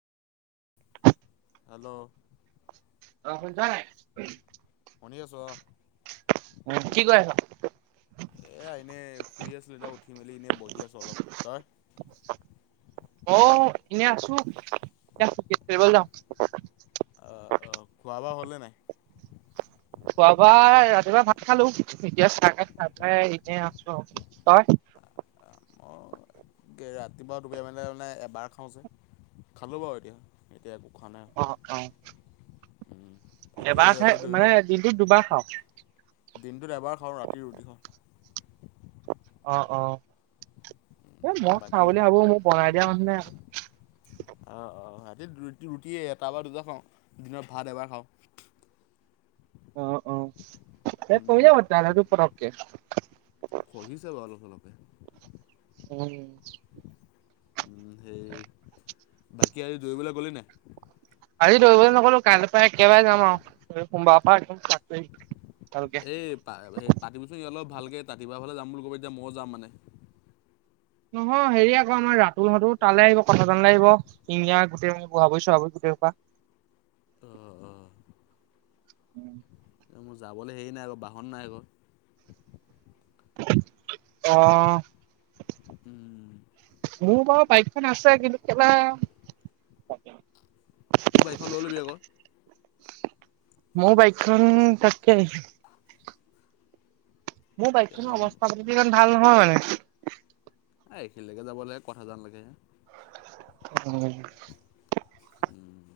Hello, অ শুনিছা নাই শুনি আছো অ'। উ কি কই আছ? এয়া এনেই শুই আছিলোঁ, এতিয়া উঠি মেলি এনে বহি আছোঁ অলপ তই? অ' এনে আছোঁ। এতিয়া [unintelligible] কৈবল যাওঁ। [inaudible] খোৱাবোৱা ৰাতিপুৱা ভাত খালোঁ। এতিয়া চাহ খাই, তা খাই এনে আছোঁ আও। তই? অ' গে ৰাতিপুৱা দুবেয়া মানে, মানে এবাৰ খাওঁ যে, খালোঁ বাও এতিয়া। একো খোৱা নাই অ', অ'। বাকী এবাৰ আজি খাই আজি দৌৰিব মানে দিনটোত দুবাৰ খাওঁ। দিনটোত এবাৰ খাওঁ, ৰাতি ৰুটি খাওঁ। অ', অ' এ ম খাওঁ বাকী বুলি ভাবো মোক বনাই দিয়া মানুহ নাই। আহ অ', ৰাতি ৰুটি এটা বাৰ দুটা খাওঁ দিনৰ ভাত এবাৰ খাওঁ। অ অ, ত পিলতেল [unintelligible] দুপৰককে [unintelligible] উ। সেই বাকী আই দৌইবলৈ গলি নাইস আজি দৌবলৈ নগলো। কাইলৈ পা একেবাই যাম আও এ সোমবাৰ পা একদম ষ্টাৰ্ট কইম। এই পা, হেই পাতিবিচো এ অলপ ভালকে তাতিপুৱাফালে যাম [unintelligible] এতিয়া ম যাম মানে। নহয় হেৰি আকৌ আমাৰ ৰাতুলহতো তালে আহিব কথা জানে আহিব। ইন্দিয়া গোটেই বুৱাবুই চুৱাবুই কিওপা। অ', অ'। উ। মো যাবলৈ হেৰি নাই আকৌ, বাহন নাই আকৌ। অ'। উ। মোৰ বাৰু বাইকখন আছে কিন্তু, কেলা তো বাইকখন লৈ ল'বি আকৌ। মোৰ বাইকখন তাকে। মোৰ বাইকখন অৱস্থা পাতিটো ইমান ভাল নহয় মানে। আ এইখিনিলেকে যাবলে কথা জান লাগে। উ। উম।